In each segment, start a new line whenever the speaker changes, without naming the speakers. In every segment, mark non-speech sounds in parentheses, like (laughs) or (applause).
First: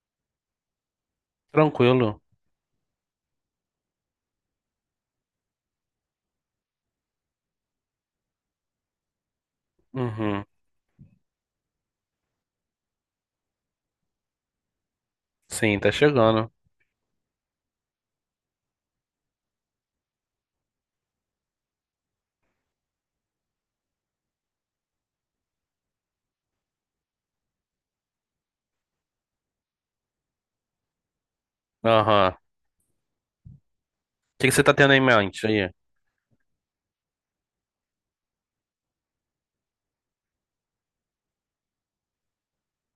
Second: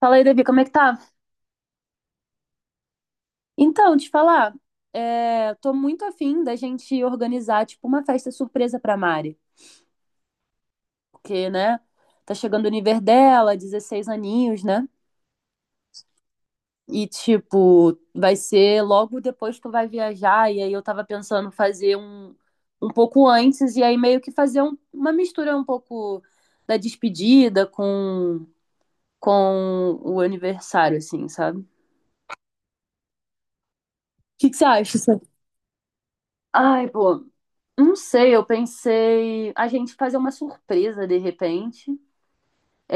Fala aí, Davi, como é que tá?
Tranquilo.
Então, te falar, tô muito afim da gente organizar, tipo, uma festa surpresa pra Mari.
Uhum.
Porque, né, tá chegando o nível dela, 16 aninhos, né?
Sim, tá chegando.
E, tipo, vai ser logo depois que tu vai viajar. E aí eu tava pensando fazer um pouco antes, e aí meio que fazer uma mistura um pouco da despedida com o aniversário, assim, sabe? O
Aham. O que
que
que
que
você
você
tá tendo
acha?
em mente aí?
Ai, pô, não sei, eu pensei a gente fazer uma surpresa de repente,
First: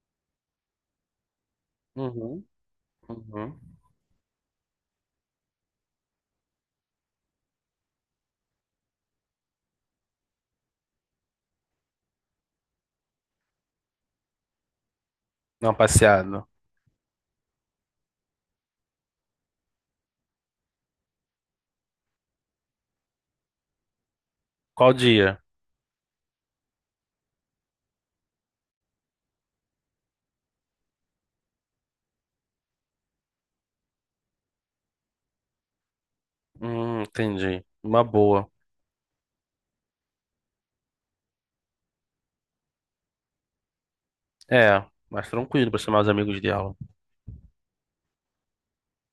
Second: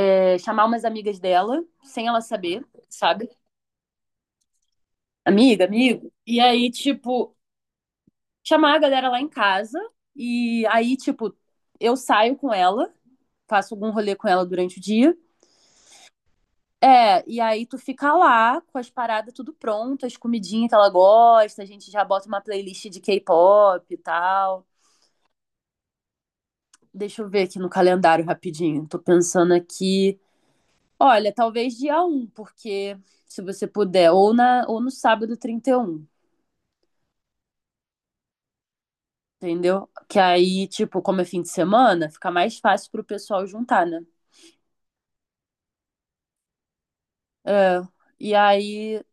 é, chamar umas amigas dela, sem ela
Uhum.
saber, sabe?
Uhum.
Amiga, amigo. E aí, tipo, chamar a galera lá em casa, e aí, tipo, eu saio com ela, faço algum rolê com ela durante o dia.
Não, passeado.
É, e aí tu fica lá com as paradas tudo pronto, as comidinhas que ela gosta, a gente já bota uma playlist de K-pop e tal.
Qual dia?
Deixa eu ver aqui no calendário rapidinho. Tô pensando aqui. Olha, talvez dia 1, porque se você puder, ou no sábado 31,
Entendi. Uma boa.
entendeu? Que aí, tipo, como é fim de semana, fica mais fácil pro pessoal juntar, né?
É, mais tranquilo pra chamar os amigos dela.
É, e aí, o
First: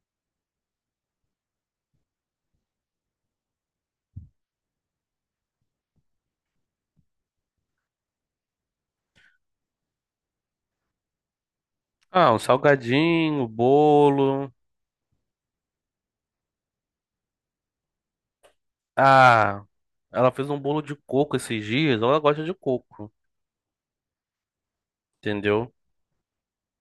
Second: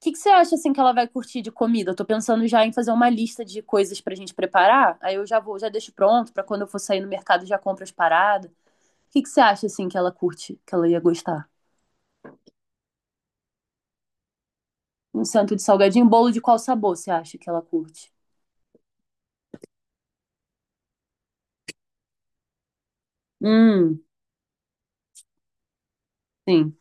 que que você acha, assim, que ela vai curtir de comida? Eu tô pensando já em fazer uma lista de coisas pra gente preparar, aí eu já vou, já deixo pronto pra quando eu for sair no mercado já compro as paradas. O que que você acha, assim, que ela curte, que ela ia gostar?
Ah, um salgadinho, um bolo.
Um centro de salgadinho, bolo de qual sabor você acha que ela curte?
Ah, ela fez um bolo de coco esses dias. Ela gosta de coco,
Hum,
entendeu?
sim.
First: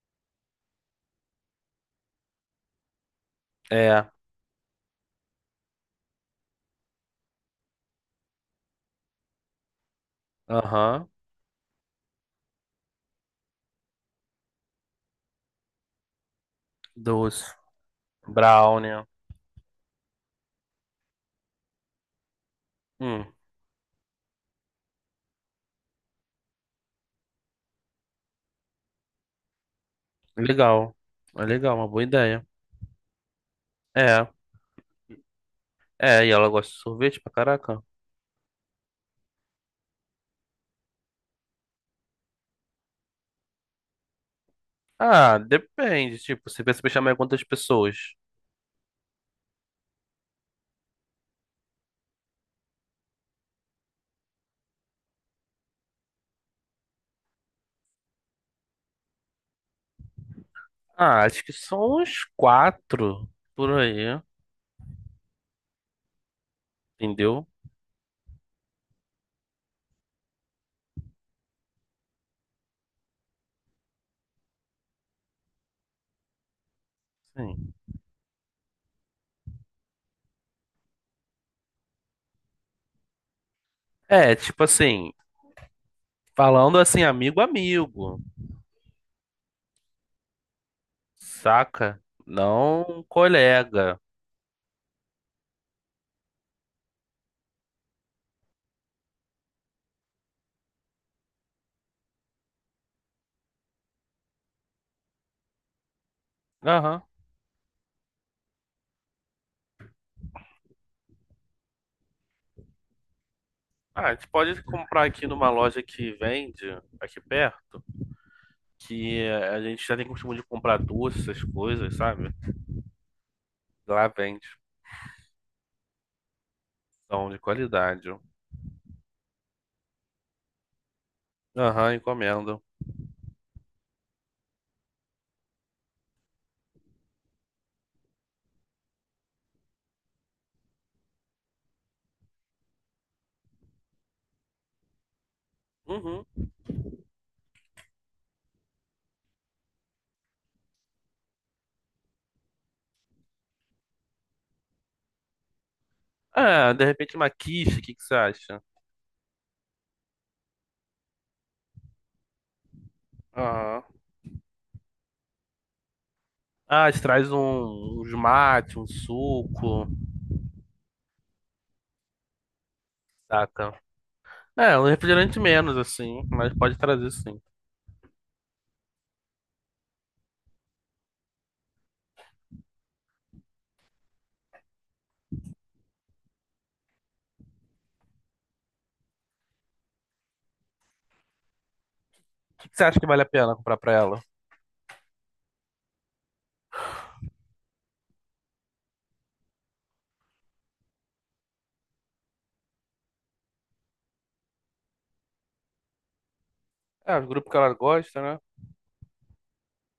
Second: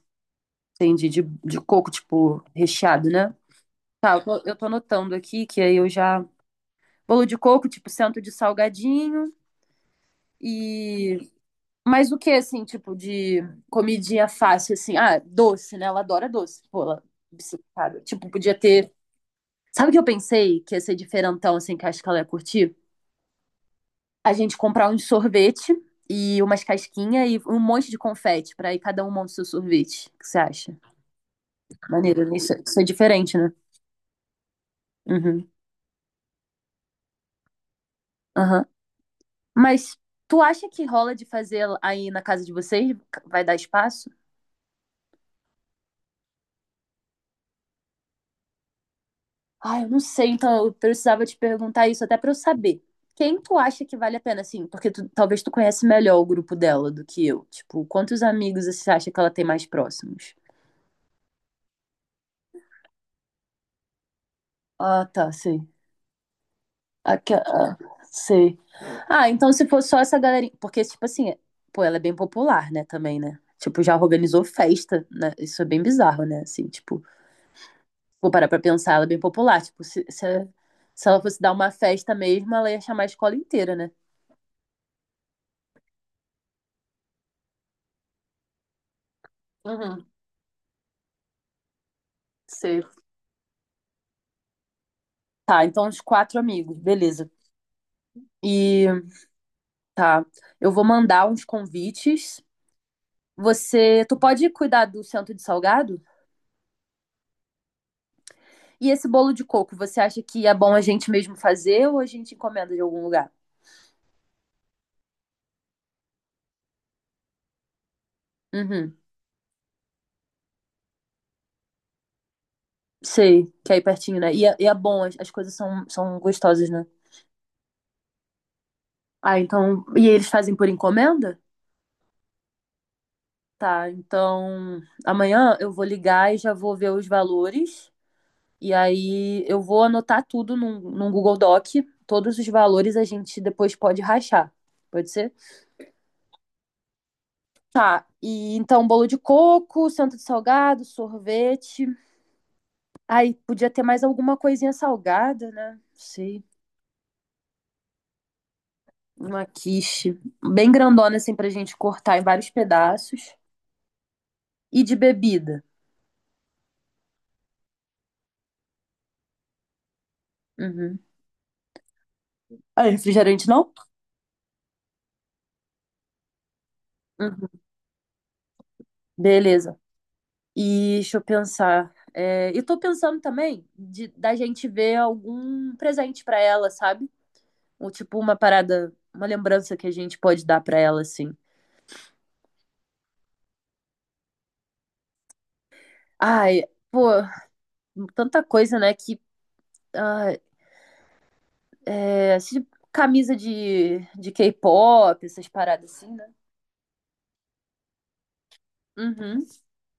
Entendi, de coco, tipo, recheado, né?
É,
Tá, eu tô anotando aqui que aí eu já. Bolo de coco, tipo, centro de salgadinho
aham,
e. Mas o que, assim, tipo, de comidinha fácil, assim? Ah, doce, né? Ela adora doce, pô, ela é
doce,
obcecada. Tipo, podia ter.
brownie.
Sabe o que eu pensei que ia ser diferentão, assim, que eu acho que ela ia curtir?
Hum,
A gente comprar um sorvete e umas casquinhas e um monte de confete pra ir cada um monta o seu sorvete. O que você acha?
legal. É legal, uma boa
Maneiro, né?
ideia.
Isso, é, isso é diferente, né?
É,
Uhum.
é, e ela gosta de sorvete pra caraca.
Aham. Mas tu acha que rola de fazer aí na casa de vocês? Vai dar espaço?
Ah, depende, tipo, você pensa em chamar quantas pessoas?
Ah, eu não sei, então eu precisava te perguntar isso até pra eu saber. Quem tu acha que vale a pena, assim? Porque tu- talvez tu conhece melhor o grupo dela do que eu. Tipo, quantos amigos você acha que ela tem mais próximos?
Ah, acho que são uns quatro por aí,
Ah, tá, sei. Aque-
entendeu?
ah, sei. Ah, então se for só essa galerinha. Porque, tipo assim, pô, ela é bem popular, né, também, né? Tipo, já organizou festa, né? Isso é bem bizarro, né? Assim, tipo.
Sim.
Vou parar pra pensar, ela é bem popular. Tipo, se ela fosse dar uma festa mesmo, ela ia chamar a escola inteira, né?
É, tipo assim, falando assim, amigo, amigo,
Uhum,
saca?
sei.
Não colega.
Tá, então uns quatro amigos, beleza. E tá, eu vou mandar uns convites. Você, tu pode cuidar do centro de salgado?
Aham.
E esse bolo de coco, você acha que é bom a gente mesmo fazer ou a gente encomenda de algum lugar?
Ah, a gente pode comprar aqui numa loja que vende aqui perto.
Uhum,
Que a gente já tem costume de comprar doce, essas coisas, sabe?
sei, que é aí
Lá
pertinho, né?
vende.
E é bom, as coisas são gostosas, né?
São de qualidade.
Ah, então. E eles fazem por encomenda?
Aham, encomenda.
Tá, então amanhã eu vou ligar e já vou ver os valores. E aí eu vou anotar tudo num Google Doc. Todos os valores a gente depois pode rachar. Pode ser?
Uhum.
Tá. E então, bolo de coco, centro de salgado, sorvete. Aí podia ter mais alguma coisinha salgada, né? Não sei.
Ah, de repente uma quiche, o que que você acha?
Uma quiche. Bem grandona, assim, pra gente cortar em vários pedaços.
Aham.
E de bebida.
Ah, te traz um, uns mate, um suco,
Uhum. Ah, refrigerante não?
saca? É, um refrigerante menos, assim, mas pode trazer sim. O
Uhum. Beleza. E deixa eu pensar. É, eu tô pensando também de, da gente ver algum presente pra ela, sabe? Ou tipo uma parada, uma lembrança que a gente pode dar pra ela, assim.
que que você acha que vale a pena comprar pra ela?
Ai, pô, tanta coisa, né? Que ah, assim, camisa de K-pop, essas paradas assim, né?
É, o grupo que ela gosta, né?
Uhum.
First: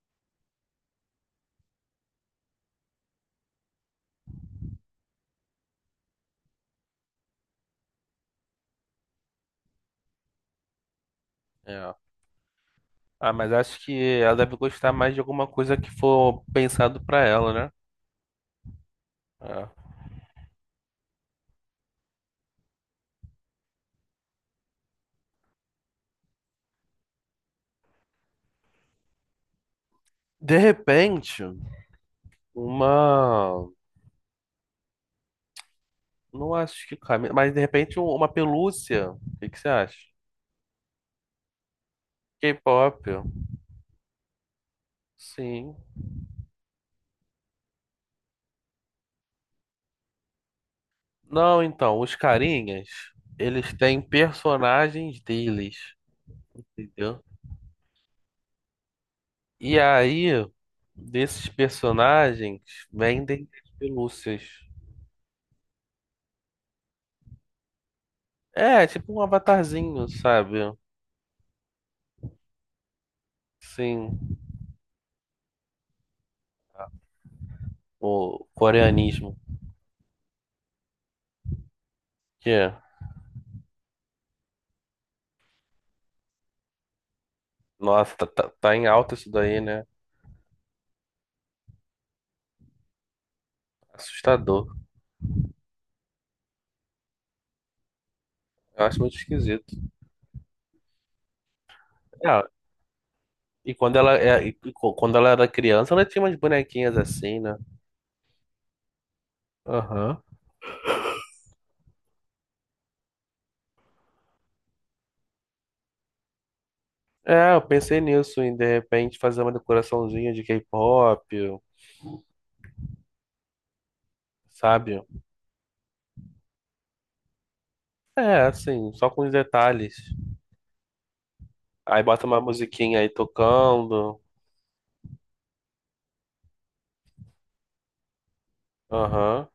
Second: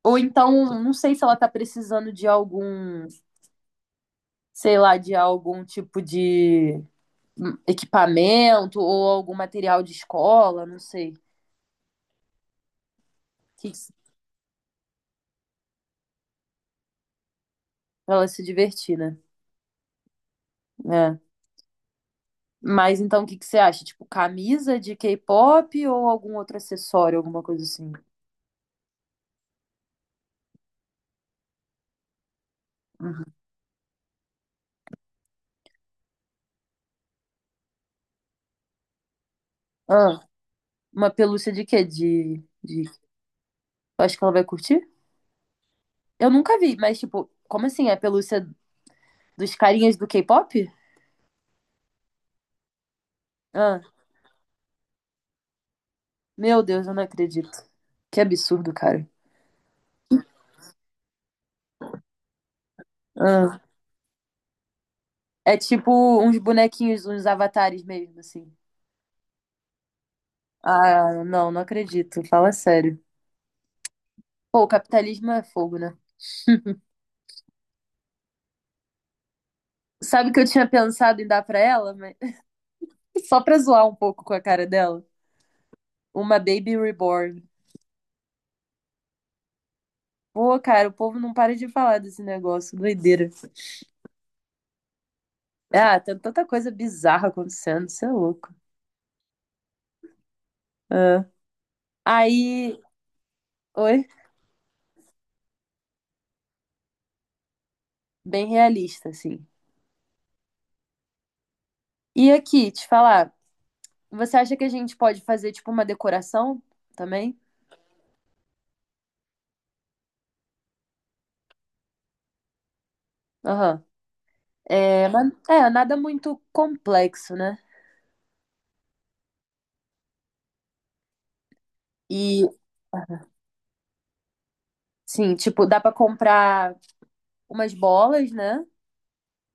Ou então, não sei se ela tá precisando de algum, sei lá, de algum tipo de equipamento ou algum material de escola, não sei.
É. Ah, mas
O que
acho que ela deve gostar mais de alguma coisa que for pensado pra ela, né?
Ela se divertir, né?
É.
É. Mas então o que que você acha? Tipo, camisa de K-pop ou algum outro acessório, alguma coisa assim?
De repente.
Uhum.
Uma. Não acho que cabe. Mas de repente um- uma pelúcia. O que que você acha?
Ah, uma pelúcia de quê?
K-pop.
Eu acho que ela vai curtir?
Sim.
Eu nunca vi, mas tipo, como assim? É pelúcia dos carinhas do K-pop?
Não, então, os carinhas, eles
Ah,
têm personagens deles,
meu Deus, eu não
entendeu?
acredito. Que absurdo, cara.
E aí, desses personagens, vendem
Ah,
as pelúcias.
é tipo uns bonequinhos, uns avatares mesmo, assim.
É, tipo um avatarzinho, sabe?
Ah, não, não acredito. Fala sério.
Sim,
Pô, o capitalismo é fogo, né?
o coreanismo.
Sabe que eu tinha pensado em dar pra ela,
Que é.
(laughs) só pra zoar um pouco com a cara dela. Uma Baby Reborn.
Nossa, tá em alta isso daí, né?
Pô, cara, o povo não para de falar desse negócio, doideira.
Assustador.
Ah, tem tanta coisa bizarra acontecendo, isso é louco.
Eu acho muito esquisito.
Ah.
É,
Aí,
e quando
oi,
ela, é, quando ela era criança, ela tinha umas bonequinhas assim, né?
bem realista, assim.
Aham.
E aqui, te falar, você acha que a gente pode fazer, tipo, uma decoração também?
É, eu pensei nisso, em de repente fazer uma decoraçãozinha de K-pop,
Aham.
sabe?
É, mas, é, nada muito complexo, né?
É, assim, só com os detalhes. Aí bota uma
E,
musiquinha aí tocando.
sim, tipo, dá pra comprar umas bolas, né?
Aham.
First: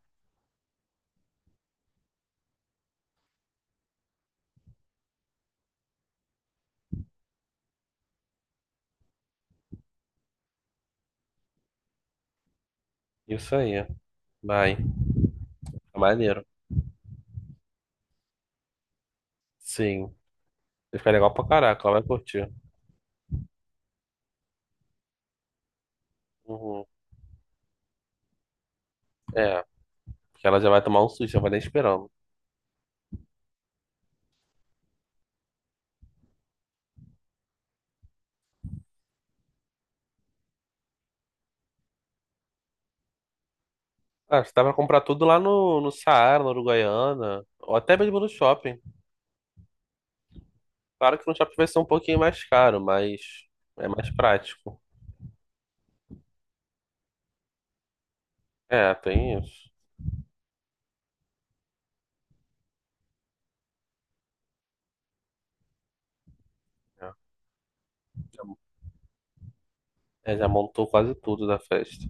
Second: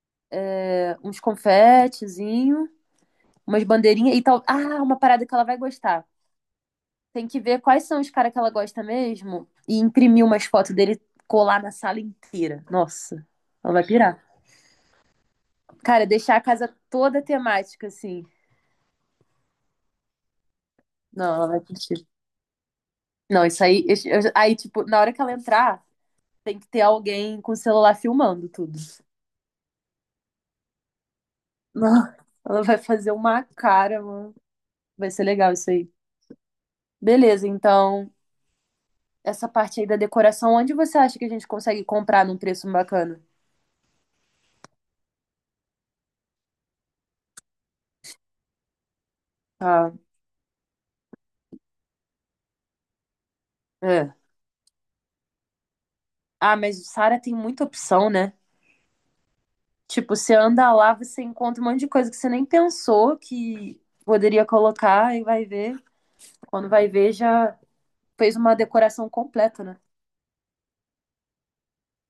Uns confetezinhos, umas bandeirinhas e tal. Ah, uma parada que ela vai gostar. Tem que ver quais são os caras que ela gosta mesmo e imprimir umas fotos dele colar na sala inteira. Nossa,
Isso
ela vai
aí.
pirar.
Vai. Tá
Cara, deixar a
maneiro.
casa toda temática, assim.
Sim. Vai ficar legal
Não, ela
pra
vai
caraca, ela vai
curtir.
curtir.
Não, isso aí. Aí, tipo, na hora que ela entrar, tem que ter
Uhum.
alguém com o celular filmando tudo.
É, porque ela já vai tomar um susto, já vai nem esperando.
Não, ela vai fazer uma cara, mano. Vai ser legal isso aí. Beleza, então, essa parte aí da decoração, onde você acha que a gente consegue comprar num preço bacana?
Ah, você dá pra comprar tudo lá no Saara, na Uruguaiana, ou até mesmo no shopping.
Ah,
Claro que no shopping vai ser um pouquinho mais caro, mas é mais
é.
prático.
Ah, mas o Sara tem muita opção, né?
É, tem isso.
Tipo, você anda lá, você encontra um monte de coisa que você nem pensou que poderia colocar e vai ver. Quando vai
É,
ver, já fez uma decoração completa, né?
Já montou quase tudo da festa.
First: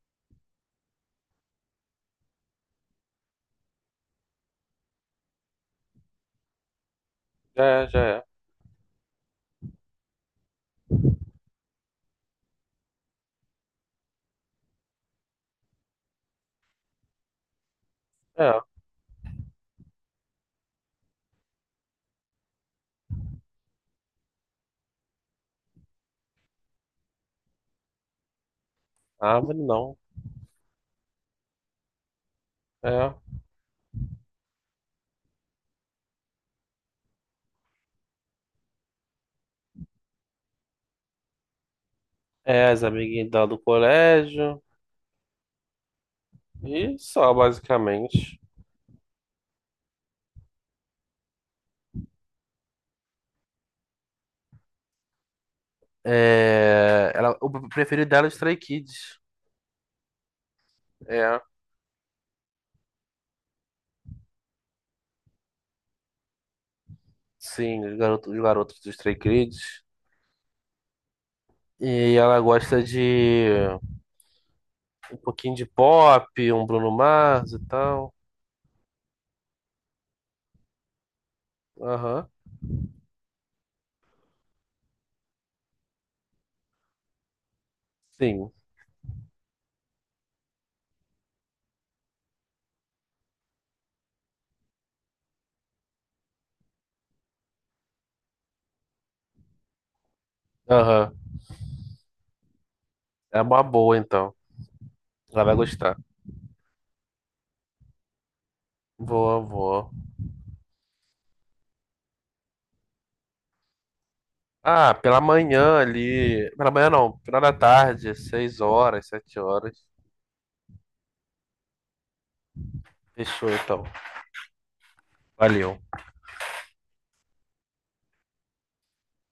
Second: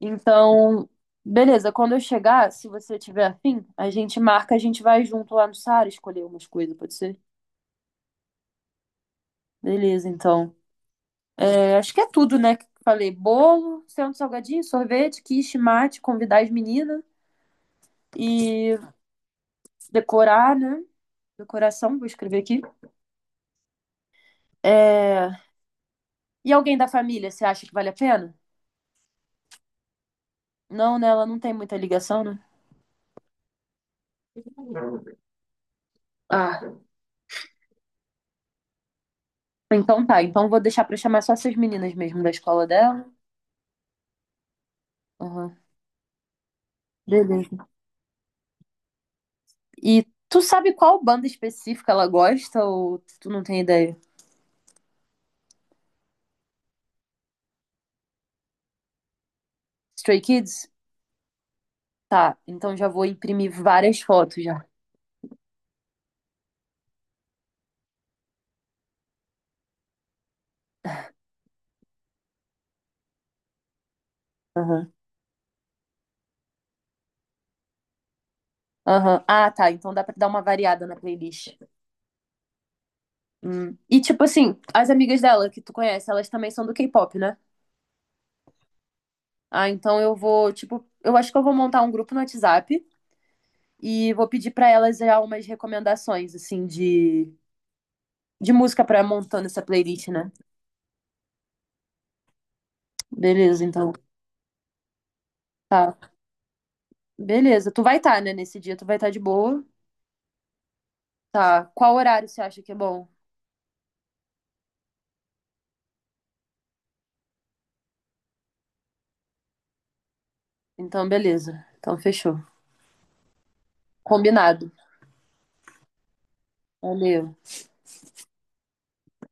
Então, beleza, quando eu chegar, se você tiver afim, a gente marca, a gente vai junto lá no Sara escolher umas coisas, pode ser?
Já é, já
Beleza, então. É, acho que é tudo, né? Que eu falei, bolo, centro salgadinho, sorvete, quiche, mate, convidar as meninas
é. É,
e decorar, né? Decoração, vou escrever aqui. É, e alguém da família, você acha que vale a pena?
árvore não.
Não, né? Ela não tem muita ligação, né?
É.
Ah, então tá. Então vou deixar pra chamar só essas meninas mesmo da escola
É, as
dela.
amiguinhas dela do colégio.
Aham.
E só,
Beleza.
basicamente.
E tu sabe qual banda específica ela gosta ou tu não tem ideia?
É, ela, o preferido dela é os Stray Kids.
Stray Kids?
É,
Tá, então já vou imprimir várias fotos já.
sim, os garotos dos Stray Kids. E ela gosta de
Aham.
um pouquinho de pop, um Bruno Mars e tal.
Aham. Ah, tá. Então dá pra dar uma variada na playlist.
Aham,
Hum. E tipo assim, as amigas dela que tu conhece, elas também são do K-pop, né?
sim.
Ah, então eu vou, tipo, eu acho que eu vou montar um grupo no WhatsApp e vou pedir pra elas já umas recomendações, assim, de música pra montando essa playlist, né?
Aham. É
Beleza,
uma
então.
boa, então. Ela vai gostar.
Tá. Beleza. Tu vai estar, tá, né? Nesse dia tu vai estar de
Boa,
boa.
boa.
Tá. Qual horário você acha que é bom?
Ah, pela manhã ali. Pela manhã não, final da tarde, 6 horas, 7 horas.
Então, beleza. Então, fechou.
Fechou, então.
Combinado.
Valeu.
Valeu.